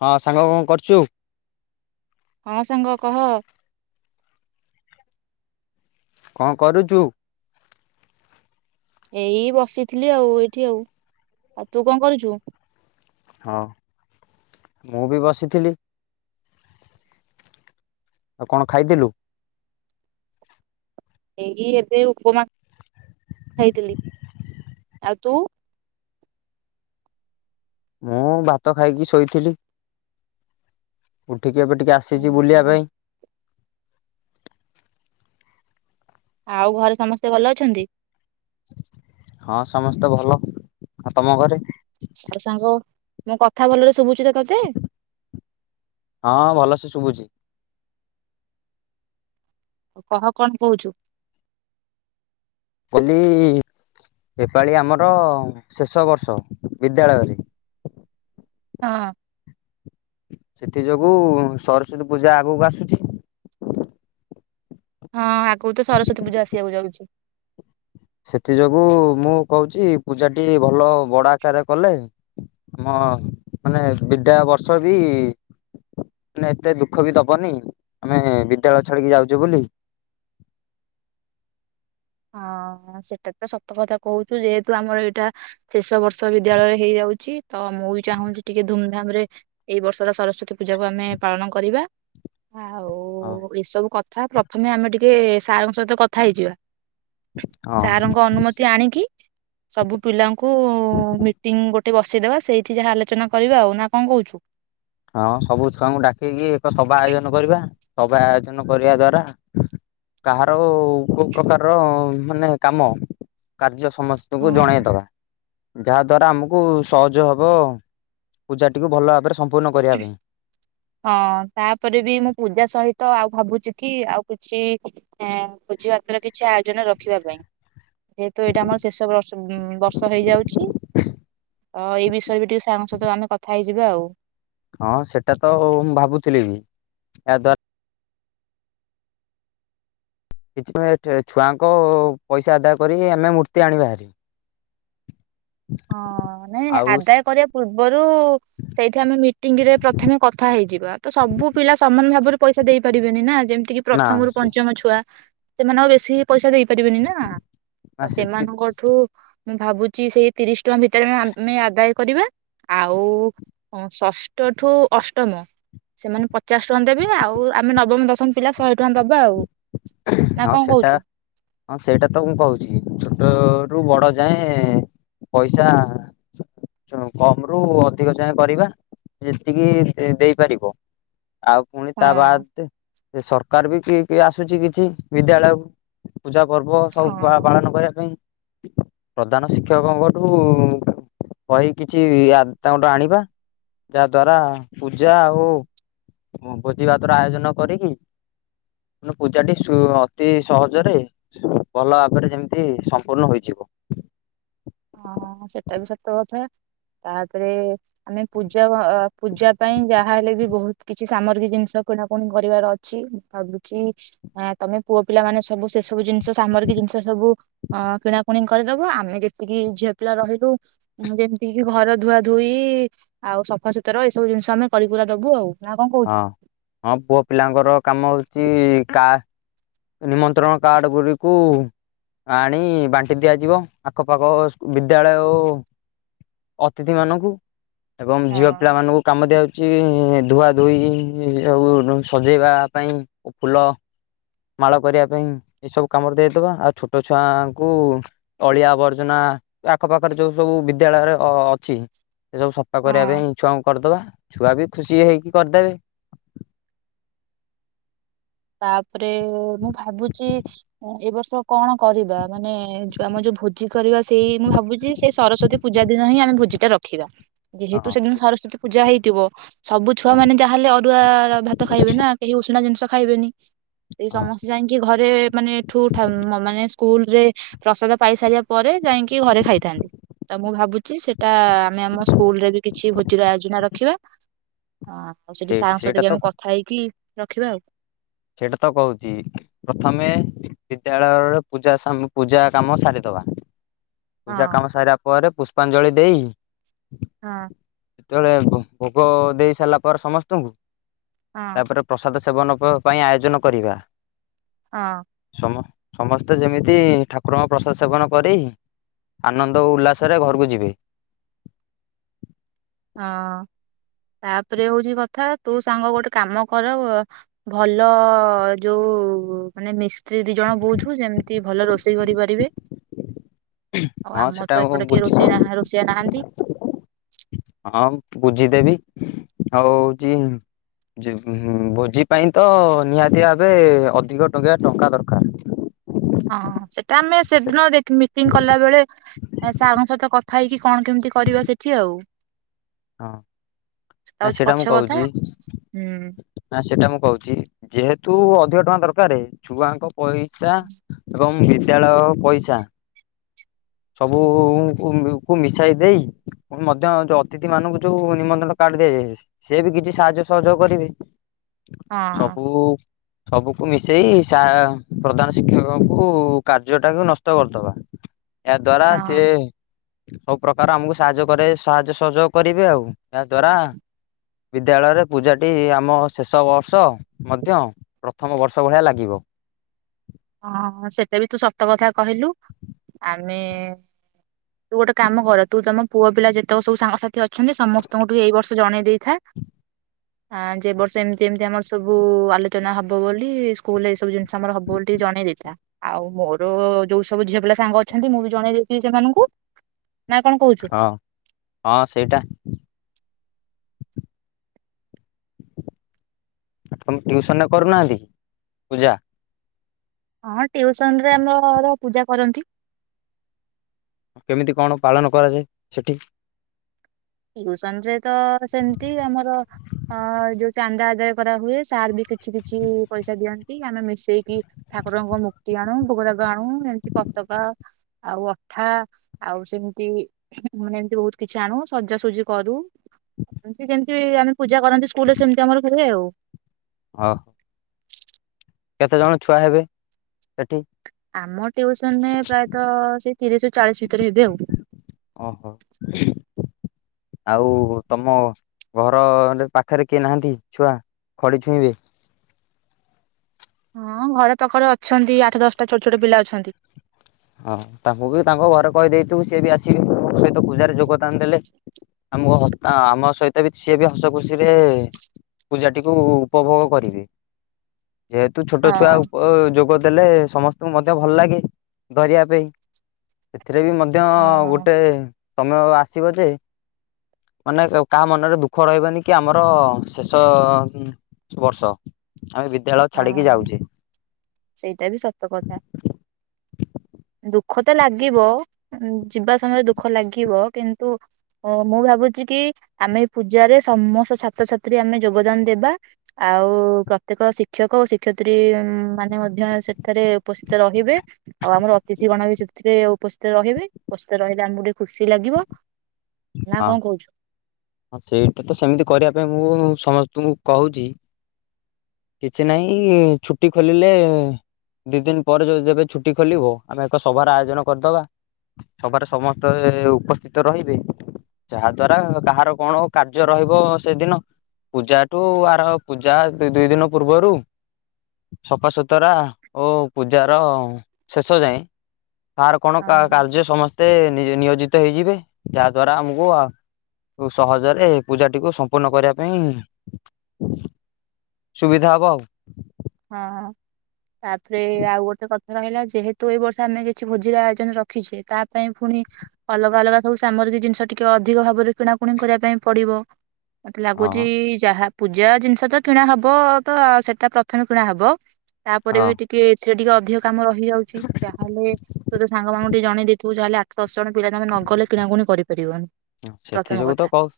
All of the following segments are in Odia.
ହଁ ସାଙ୍ଗ କଣ କରୁଛୁ? ଆ ସାଙ୍ଗ କହ? କଣ କରୁଚୁ? ଏଇ ବସିଥିଲି ଆଉ ଏଇଠି ଆଉ, ଆଉ ତୁ କଣ କରୁଚୁ? ହଁ ମୁଁ ବି ବସିଥିଲି, ଆଉ କଣ ଖାଇଥିଲୁ? ଏଇ ଏବେ ଉପମା ଖାଇଥିଲି, ଆଉ ତୁ ମୁଁ ଭାତ ଖାଇକି ଶୋଇଥିଲି, ଉ ଉଠିକି ଏବେ ଟିକେ ଆସିଛି ବୁଲିବା ଓହୋ। ପାଇଁ। ଆଉ ଘରେ ସମସ୍ତେ ଭଲ ଅଛନ୍ତି? ହଁ ସମସ୍ତେ ଭଲ, ଆଉ ତମ ଘରେ? ଆଉ ସାଙ୍ଗ ମୋ କଥା ଭଲରେ ଶୁଭୁ ହଁ ଭଲସେ ଶୁଭୁଛି। ଆଉ କହ କଣ କହୁଛୁ? କହିଲି ଏପାଳି ଆମର ଶେଷ ବର୍ଷ ବିଦ୍ୟାଳୟରେ, ହଁ। ସେଥି ଯୋଗୁ ସରସ୍ଵତୀ ପୂଜା ଆଗକୁ ଆସୁଛି ହଁ ଆଗକୁ ତ ସରସ୍ଵତୀ ପୂଜା ଆସିବାକୁ ଯାଉଛି। ସେଥି ଯୋଗୁ ମୁଁ କହୁଛି ପୂଜାଟି ଭଲ ବଡ ଆକାରରେ କଲେ ଆମ ମାନେ ବିଦାୟ ବର୍ଷ ବି ମାନେ ଏତେ ଦୁଃଖ ବି ଦବନି ଆମେ ବିଦ୍ୟାଳୟ ଛାଡିକି ଯାଉଛୁ ବୋଲି। ହଁ ସେଟା ତ ସତ କଥା କହୁଛୁ, ଯେହେତୁ ଆମର ଏଇଟା ଶେଷ ବର୍ଷ ବିଦ୍ୟାଳୟରେ ହେଇଯାଉଛି ତ ମୁଁ ବି ଚାହୁଁଛି ଟିକେ ଧୁମଧାମ ରେ ଏଇ ବର୍ଷର ସରସ୍ଵତୀ ପୂଜାକୁ ଆମେ ପାଳନ କରିବା। ହଁ ଆଉ ଏସବୁ କଥା କଥା, ପ୍ରଥମେ ଆମେ ଟିକେ ସାରଙ୍କ ସହିତ କଥା ହେଇଯିବା। ହଁ ସାରଙ୍କ ଅନୁମତି ଆଣିକି ସବୁ ପିଲାଙ୍କୁ ମିଟିଂ ଗୋଟେ ଗୋଟେ ବସିେଇଦବା ସେଇଠି ଯାହା ଆଲୋଚନା କରିବା, ଆଉ ନା କଣ କହୁଛୁ? ହଁ ସବୁ ଛୁଆଙ୍କୁ ଡାକିକି ଏକ ସଭା ଆୟୋଜନ କରିବା ସଭା ଆୟୋଜନ କରିବା ଦ୍ଵାରା କାହାର କୋଉ ପ୍ରକାରର ମାନେ କାମ କାର୍ଯ୍ୟ ହଁ ସମସ୍ତଙ୍କୁ ଜଣେଇଦବା। ଯାହା ଦ୍ଵାରା ଆମକୁ ସହଜ ହବ ପୂଜାଟିକୁ ଭଲ ଭାବରେ ସମ୍ପୂ ହଁ ତାପରେ ବି ମୁଁ ପୂଜା ସହିତ ଆଉ ଭାବୁଛି କି ଆଉ କିଛି ଭୋଜିଭାତର କିଛି ଆୟୋଜନ ରଖିବା ପାଇଁ ଯେହେତୁ ଏଇଟା ଆମର ଶେଷ ବର୍ଷ ଉ ବର୍ଷ ହେଇଯାଉଛି ତ ଏଇ ବିଷୟରେ ବି ଟିକେ ସାଙ୍ଗ ସହିତ ଆମେ କଥା ହେଇଯିବା ଆଉ। ହଁ ସେଇଟା ତ ମୁଁ ଭାବୁଥିଲି ବି ଏହାଦ୍ୱାରା କି ଛୁଆଙ୍କ ପଇସା ଆଦାୟ କରି ଆମେ ମୂର୍ତ୍ତି ଆଣିବାହାରି ହଁ ନାଇଁ ଆଦାୟ କରିବା ପୂର୍ବରୁ ସେଇଠି ଆମେ ମିଟିଙ୍ଗ ରେ ପ୍ରଥମେ କଥା ହେଇଯିବା ତ ସବୁ ପିଲା ସମାନ ଭାବରେ ପଇସା ଦେଇ ପାରିବନି ନା ଯେମିତିକି ନା ପ୍ରଥମରୁ ସେ ପଞ୍ଚମ ଛୁଆ ସେମାନେ ଆଉ ବେଶୀ ପଇସା ଦେଇ ପାରିବେନି ନା ଆ ନା ସେତି ସେମାନଙ୍କଠୁ ମୁଁ ଭାବୁଛି ସେଇ ତିରିଶ ଟଙ୍କା ଭିତରେ ଆମେ ଆଦାୟ କରିବା ଆଉ ଷଷ୍ଠଠୁ ଅଷ୍ଟମ ସେମାନେ ପଚାଶ ଟଙ୍କା ଦେବେ ଆଉ ଆମେ ନବମ ଦଶ ପିଲା ଶହେ ଟଙ୍କା ଦବା ଆଉ ନା ହଁ କଣ ସେଟା କହୁଛୁ? ହଁ ସେଇଟା ତ ମୁଁ କହୁଛି ଛୋଟ ରୁ ବଡ ଯାଏଁ ପଇସା କମ ରୁ ଅଧିକ ଯାଏଁ କରିବା ଯେତିକି ଦେଇପାରିବ। ଆଉ ପୁଣି ତା ହଁ। ବାଦେ ସେ ସରକାର ବି କି କି ଆସୁଛି କିଛି ବିଦ୍ୟାଳୟକୁ ପୂଜା ପର୍ବ ହଁ ସବୁ ପାଳନ କରିବା ପାଇଁ ପ୍ରଧାନ ଶିକ୍ଷକଙ୍କଠୁ କହି କିଛି ତାଙ୍କଠୁ ଆଣିବା ଯାହା ଦ୍ଵାରା ପୂଜା ଓ ଭୋଜି ଭାତର ଆୟୋଜନ କରିକି ମ ପୂଜାଟି ସୁ ଅତି ସହଜରେ ଭଲ ଭାବରେ ଯେମିତି ସମ୍ପୂର୍ଣ୍ଣ ହୋଇଯିବ। ହଁ ସେଟା ବି ସତ କଥା ତାପରେ ଆମେ ପୂଜା ପୂଜା ପାଇଁ ଯାହା ହେଲେ ବି ବହୁତ କିଛି ସାମଗ୍ରୀ ଜିନିଷ କିଣାକଣି କରିବାର ଅଛି ମୁଁ ଭାବୁଛି ତମେ ପୁଅ ପିଲା ମାନେ ସବୁ ସେସବୁ ଜିନିଷ ସାମରିକ ଜିନିଷ ସବୁ ହଁ କିଣାକୁଣି କରିଦବ ଆମେ ଯେ ଟିକେ ଝିଅ ପିଲା ରହିଲୁ ଯେମିତି କିି ଘର ଧୁଆ ଧୋଇ ଆଉ ସଫାସୁତୁରା ଏଇ ସବୁ ଜିନିଷ ଆମେ କରି କୁରା ଦବୁ ଆଉ। ନା କଣ କହୁଛୁ? ହଁ ହଁ ପୁଅ ପିଲାଙ୍କର କାମ ହଉଛି କା ନିମନ୍ତ୍ରଣ କାର୍ଡ ଗୁଡ଼ିକୁ ଆଣି ବାଣ୍ଟି ଦିଆଯିବ ଆଖପାଖ ବିଦ୍ୟାଳୟ ଅତିଥି ମାନଙ୍କୁ ଏବଂ ଝିଅ ହଁ ପିଲାମାନଙ୍କୁ କାମ ଦିଆହୋଉଛି। ଧୁଆ ଧୋଇ ସଉ ସଜେଇବା ପାଇଁ ଫୁଲ ମାଳ କରିବା ପାଇଁ ଏସବୁ କାମରେ ଦେଇଦବା ଆଉ ଛୋଟ ଛୁଆଙ୍କୁ ଅଳିଆ ଆବର୍ଜନା ଆଖ ପାାଖରେ ଯୋଉ ସବୁ ବିଦ୍ୟାଳୟରେ ଅଛି। ଏ ସବୁ ସଫା କରିବା ହଁ ପାଇଁ ଇଛଆ କରିଦବା। ଛୁଆ ବି ଖୁସି ହେଇକି କରିଦେବେ। ତାପରେ ମୁଁ ଭାବୁଛି ଏ ବର୍ଷ କଣ କରିବା ମାନେ ଆମ ଯୋଉ ଭୋଜି କରିବା ସେଇ ମୁଁ ଭାବୁଛି ସେଇ ସରସ୍ଵତୀ ପୂଜା ଦିନ ହିଁ ଆମେ ଭୋଜି ଟା ରଖିବା। ହଁ ଯେହେତୁ ସେଦିନ ସରସ୍ଵତ ପୂଜା ହେ। ଦିବ। ସବୁ ଛୁଆ ହଁ ମେ ଯାହା ହେଲେରୁଆ ଭାତ ଖାଇବେ ନା କେହି ଉଷୁଣ ଜିନିଷ। ଖାଇବ। ଁ [unintelligible] ସେଇ ହଁ ସମସ୍ତେ ଯାଇକି ଘରେ ମାନେ ଏଠୁ ମାନେ। ସ୍କୁଲ ରେ ପ୍ରସାଦ ପାଇସାରିବା ପରେ। ଯାଇକି ଘରେ ଖାଇଥାନ୍ତି ତ ମୁଁ ଭାବୁଛି ସେଇଟା ଆମେ ଆମ ସ୍କୁଲ ରେ ବି କିଛି ଭୋଜିର ଆୟୋଜନା ରଖିବା। ହଁ ଆଉ ସେ ସେଠି ସେଇଟା ସାଙ୍ଗସହିତ ବି ତ ଆମେ କଥା ହେଇକି। ରଖିବା ଆଉ। ସେଇଟା ତ କହୁଛି ପ୍ରଥମେ ବିଦ୍ୟାଳୟରେ ପୂଜା ସାମ ପୂଜା କାମ ସାରିଦବା। ପୂଜା କାମ ସଇରା ପରେ ପୁଷ୍ ପାଞ୍ଜଳି ଦେଇ। ହଁ ତେବେଳେ ଭୋଗ ଦେଇ ସାରିଲା ପରେ ସମସ୍ତଙ୍କୁ। ହଁ। ତାପରେ ପ୍ରସାଦ ସେ ସେବନ ପ ପାଇଁ ଆୟୋଜନ କରିବା। ହଁ ମ ସମସ୍ତେ ଯେମିତି ଠାକୁରଙ୍କ ପ୍ରସାଦ ସେବନ କରି ଆନନ୍ଦ ଓ ଉଲ୍ଲାସରେ ଘରକୁ ଯିବେ। ହଁ ତାପରେ ହଉଛି କଥା ତୁ ସାଙ୍ଗ ଗୋଟେ କାମ କର ଉ ଭଲ ଯୋଉ ମାନେ ମିଶ୍ ସେ ଦି ଜଣ ବୋଉଝୁ ଯେମିତି ଭଲ ରୋଷେଇ। ଇ କରିପାରିବେ। ଆଉ ହଁ ଆମର ସେଟା ତ ମୁଁ ଏପଟେ କି ବୁଝି ରୋଷେଇ ନାହା ରୋଷେଇଆ ନାହାନ୍ତି। ହଁ ବୁଝିଦେବି ଆଉ ହଉଛି ଜି ଭୋଜି ପାଇଁ ତ ନିହାତି ଭାବେ ଅଧିକ ଟଙ୍କା ଟଙ୍କା ଦରକାର। ହଁ ସେଟା ଆମେ ସେ ସେଦିନ ଦେଖ୍ ମିଟିଂ କଲା ବେଳେ ସାର୍ଙ୍କ ସହିତ କଥା ହେଇକି କଣ କେମିତି କରିବା ସେଠି ଆଉ। ହଁ ନା ହଉଛି ସେଟା ପଛ ମୁଁ କଥା କହୁଛି ହୁଁ ନା ସେଟା ମୁ। କହୁଛି ଯେହେତୁ ଅଧିକ ଟଙ୍କା ଦରକାର ଛୁଆଙ୍କ। ପଇସା ଏବଂ ହି ଦ୍ୟାଳୟ ପଇସା ସବୁ ଉଉଁ କୁ ମିଶାଇ ଦେଇ ମଧ୍ୟ ଯଦ୍ ତିଥି ମାନଙ୍କୁ ଯୋଉ ନିମନ୍ତ୍ରଣ କାର୍ଡ ଦିଆଯାଏ ସେ ବି କିଛି ସାହାଯ୍ୟ ସହଯୋଗ କରିବେ। ହଁ ସବୁ। ସବୁକୁ ମିଶେଇ ସା ପ୍ରଧାନ ଶିକ୍ଷକଙ୍କୁ କାର୍ଯ୍ୟ ଟାକୁ ନଷ୍ଟ କରିଦବା। ଏହା ଦ୍ଵାରା ସେ। ହଁ ସବୁ ପ୍ରକାର ଆମକୁ ସାହାଯ୍ୟ କରେ ସାହାଯ୍ୟ ସହଯୋଗ କରିବେ ଆଉ ଏହାଦ୍ୱାରା ବିଦ୍ୟାଳୟରେ ପୂଜାଟି ଆମ ଶେଷ ବର୍ଷ ମଧ୍ୟ ପ୍ରଥମ ବର୍ଷ ଭଳିଆ ଲାଗିବ। ହଁ ସେଟା ବି ତୁ ସତ କଥା କହିଲୁ ଆମେ ତୁ ଗୋଟେ କାମ କର ତୁ ତମ ପୁଅ ପିଲା ଯେତେକ ସବୁ ସାଙ୍ଗସାଥି ଥି ଅଛନ୍ତି ସମସ୍ତଙ୍କଠୁ ଏଇ ବର୍ଷ ଜଣେଇ ଦେଇଥା ଆଁ ଯେ ବର୍ଷ ଏମତି ଏମତି ଆମର ସବୁ ଆଲୋଚନା ହବ ବୋଲି ସ୍କୁଲ ଏ ସବୁ ଜିନିଷ ଆମର ହବ ବୋଲି ଠି ଜଣେଇ ଦେଇଥା ଆଉ ମୋର ଯୋଉ ସବୁ ଝିଅ ପିଲା ସାଙ୍ଗ ଅଛନ୍ତି ମୁଁ ବି ଜଣେଇ ଦେଇଥିଲି ସେମାନଙ୍କୁ। ନା କଣ କହୁଛୁ? ହଁ ହଁ ସେଇଟା। ତମେ ଟିଉସନରେ କରୁନାହାନ୍ତି ପୂଜା। ହଁ ଟିଉସନ୍ ରେ ଆମର ପୂଜା କରନ୍ତି। କେମିତି କଣ ପାଳନ କରାଯାଏ ସେଠି। ଟିଉସନ୍ ରେ ତ ସେମିତି ଆମର ଅ ଯୋଉ ଚାନ୍ଦା ଆଦାୟ କରା ହୁଏ ସାର ବି କିଛି କିଛି ପଇସା ଦିଅନ୍ତୁ କି ଆମେ ମିଶେଇକି ଠାକୁରଙ୍କ ମୁୂର୍ତି ଆଣୁ ଭୋଗଦାଗ ଆଣୁ ଏମତି କତକା ଆଉ ଅଠା ଆଉ ସେମିତି ମାନେ ଏମିତି ବହୁତ କିଛି ଆଣୁ ସଜାସଜି କରୁ। ଏମିତି ଆମେ ପୂଜା କରନ୍ତି ସ୍କୁଲରେ ସେମିତି ଆମ ହେଉ ହ ହୋ କେତେ ଜଣ ଛୁଆ ହେବେ ସେଠି ଆମ ଟ୍ୟଉସନରେ ପ୍ରାୟତଃ ସେଇ ତିରିଶ ର ଚାଳିଶ ଭିତରେ ହେବେ ଆଉ। ଓ ହୋ ଆଉ ତମ ଘର ପାଖରେ କିଏ ନାହାନ୍ତି ଛୁଆ ଖଡି ଛୁଇଁବେ। ହଁ ଘର ପାଖରେ ଅଛନ୍ତି ଆଠ ଦଶଟା ଛୋଟ ଛୋଟ ପିଲା ଅଛନ୍ତି। ହଁ ତାଙ୍କୁ ବି ତାଙ୍କ ଘରେ କହିଦେଇଥିବୁ ସିଏ ବି ଆସିବେ ଆମ ସହିତ ପୂଜାରେ ଯୋଗଦାନ ଦେଲେ ଆମକୁ ଆମ ସହିତ ବି ସିଏ ବି ହସ ଖୁସିରେ ପୂଜାଟିକୁ ଉପଭୋଗ କରିବେ। ଯେହେତୁ ଛୋଟ ଛୁଆ ହଁ ଯୋଗ ଦେଲେ ସମସ୍ତଙ୍କୁ ମଧ୍ୟ ଭଲ ଲାଗେ। ଧରିବା ପାଇଁ। ଏଥିରେ ବି ମଧ୍ୟ ହଁ ଗୋଟେ ସମୟ ଆସିବ ଯେ ମାନେ କାହା ମନରେ ଦୁଃଖ ରହିବନି କି ଆମର ଶେଷ ବର୍ଷ ଆମେ ବିଦ୍ୟାଳୟ ହଁ ଛାଡିକି ଯାଉଛେ ସେଇଟା ବି ସତ କଥା। ଦୁଃଖ ତ ଲାଗିବ ଯିବା ସମୟରେ ଦୁଃଖ ଲାଗିବ କିନ୍ତୁ ମୁଁ ଭାବୁଛି କି ଆମେ ପୂଜାରେ ସମସ୍ତ ଛାତ୍ରଛାତ୍ରୀ ଆମେ ଯୋଗଦାନ ଦେବା ଆଉ ପ୍ରତ୍ୟେକ ଶିକ୍ଷକ ଓ ଶିକ୍ଷୟତ୍ରୀ ମାନେ ମଧ୍ୟ ସେଠାରେ ଉପସ୍ଥିତ ରହିବେ ଆଉ ଆମର ଅତିଥି କଣ ବି ସେଥିରେ ଉପସ୍ଥିତ ରହିବେ ଉପସ୍ଥିତ ରହିଲେ ଆମକୁ ଟିକେ ଖୁସି ଲାଗିବ। ନା ହଁ କଣ କହୁଛୁ? ସେଇଟା ତ ସେମିତି କରିବା ପାଇଁ ମୁଁ ସମସ୍ତ ତୁ କହୁଛି କିଛି ନାହିଁ ଛୁଟି ଖୋଲିଲେ ଦୁଇ ଦିନ ପରେ ଯ ଯେବେ ଛୁଟି ଖୋଲିବ ଆମେ ଏକ ସଭାର ଆୟୋଜନ କରିଦେବା ସଭାରେ ସମସ୍ତେ ଉପସ୍ଥିତ ରହିବେ। ଯାହା ଦ୍ଵାରା କାହାର କଣ କାର୍ଯ୍ୟ ରହିବ ସେଦିନ ପୂଜାଠୁ ଆର ପୂଜା ଦୁଇ ଦିନ ପୂର୍ବରୁ ସକାସତୁରା ଓ ପୂଜାର ଶେଷ ଯାଏ। ସାର୍ କଣ ହଁ କାର୍ଯ୍ୟ ସମସ୍ତ ମତେ ନିୟୋଜିତ ହେଇଯିବେ ଯା ଦ୍ଵାରା ଆମକୁ ଆ ସହଜରେ ପୂଜାଟିକୁ ସମ୍ପୂର୍ଣ୍ଣ କରିବା ପାଇଁ ସୁବିଧା ହବ ଆଉ। ହଁ ତାପରେ ଆଉ ଗୋଟେ କଥା ରହିଲା ଯେହେତୁ ଏଇ ବର୍ଷ ଆମେ କିଛି ଭୋଜିିକା ଆୟୋଜନ ରଖିଛେ ତା ପାଇଁ ପୁଣି ଅଲଗା ଅଲଗା ସବୁ ସାମରିକ ଜିନିଷ ଟିକେ ଅଧିକ ଭାବରେ କିଣାକଣି କରିବା ପାଇଁ ପଡିବ। ମତେ ହଁ। ଲାଗୁଛି ଯାହା ପୂଜା ଜିନିଷ ତ କିଣା ହବ ତ ସେଇଟା ପ୍ର କିଣା କିଣି ହବ। ତାପରେ ହଁ ବି ଟିକେ ଏଥିରେ ଟିକେ ଅଧିକ କାମ ରହିଯାଉଛି ତାହେଲେ ତୁ ସାଙ୍ଗ ମାନଙ୍କୁ ଟିକେ ଜଣେଇ ଦେଇଥିବ ଯାହେଲେ ଆଠ ଜଣ ପିଲା ତମେ ନଗଲେ କିଣାକୁଣି କରିପାରିବନି। ସେଥି ପ୍ରଥମ ଯୋଗୁ ତ କଥା। କହୁ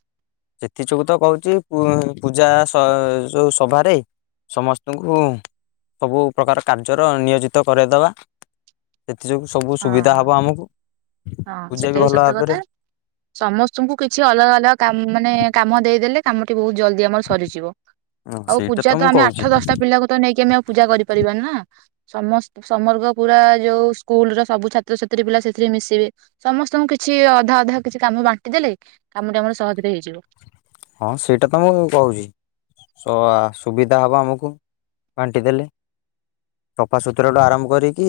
ସେଥି ଯୋଗୁ ତ କହୁଛି ପୁ ପୂଜା ଯେଉଁ ସଭାରେ ସମସ୍ତଙ୍କୁ ସବୁ ପ୍ରକାର କାର୍ଯ୍ୟର ନିୟୋଜିତ କରାଇଦେବା। ସେଥିଯୋଗୁଁ ସବୁ ହଁ ସୁବିଧା ହେବ ଆମକୁ ହଁ ପୂଜା ସେଟା ବି ଭଲ ସତ କଥା। ଭାବରେ। ସମସ୍ତଙ୍କୁ କିଛି ଅଲଗା ଅଲଗା କ ମାନେ କାମ ଦେଇ ଦେଲେ କାମଟି ବହୁତ ଜଲଦି ଆମର ସରିଯିବ ହଁ ଆଉ ସେଇଟା ପୂଜା ତ ମୁଁ ଆମେ କହୁଛି ଆଠ ଦଶଟା ପିଲାକୁ ତ ନେଇକି ଆମେ ଆଉ ପୂଜା କରିପାରିବାନି ନା। ସମସ୍ତ ସମର୍ଗ ପୁରା ଯୋଉ ସ୍କୁଲ ର ସବୁ ଛାତ୍ରଛାତ୍ରୀ ପିଲା ସେଥିରେ ମିଶିବେ ସମସ୍ତଙ୍କୁ କିଛି ଅଧା ଅଧା କିଛି କାମ ବାଣ୍ଟି ଦେଲେ କାମ ଟା ଆମର ସହଜରେ ହେଇଯିବ। ହଁ ସେଇଟା ତ ମୁଁ କହୁଛି ସୁ ସୁବିଧା ହେବ ଆମକୁ ବାଣ୍ଟି ଦେଲେ ସଫାସୁତୁରାଠୁ ଆରମ୍ଭ କରିକି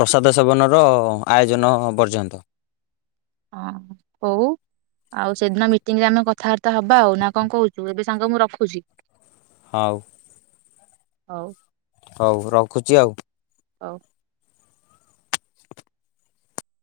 ପ୍ରସାଦ ସେବନର ଆୟୋଜନ ପର୍ଯ୍ୟନ୍ତ। ହଁ ହୋଉ ଆଉ ସେଦିନ ମିଟିଂ ରେ ଆମେ କଥାବାର୍ତ୍ତା ହବା ଆଉ ନା କଣ କହୁଛୁ ଏବେ ସାଙ୍ଗ ମୁଁ ରଖୁଚି। ହୋଉ। ହୋଉ। ହୋଉ ରଖୁଚି ଆଉ। ହୋଉ।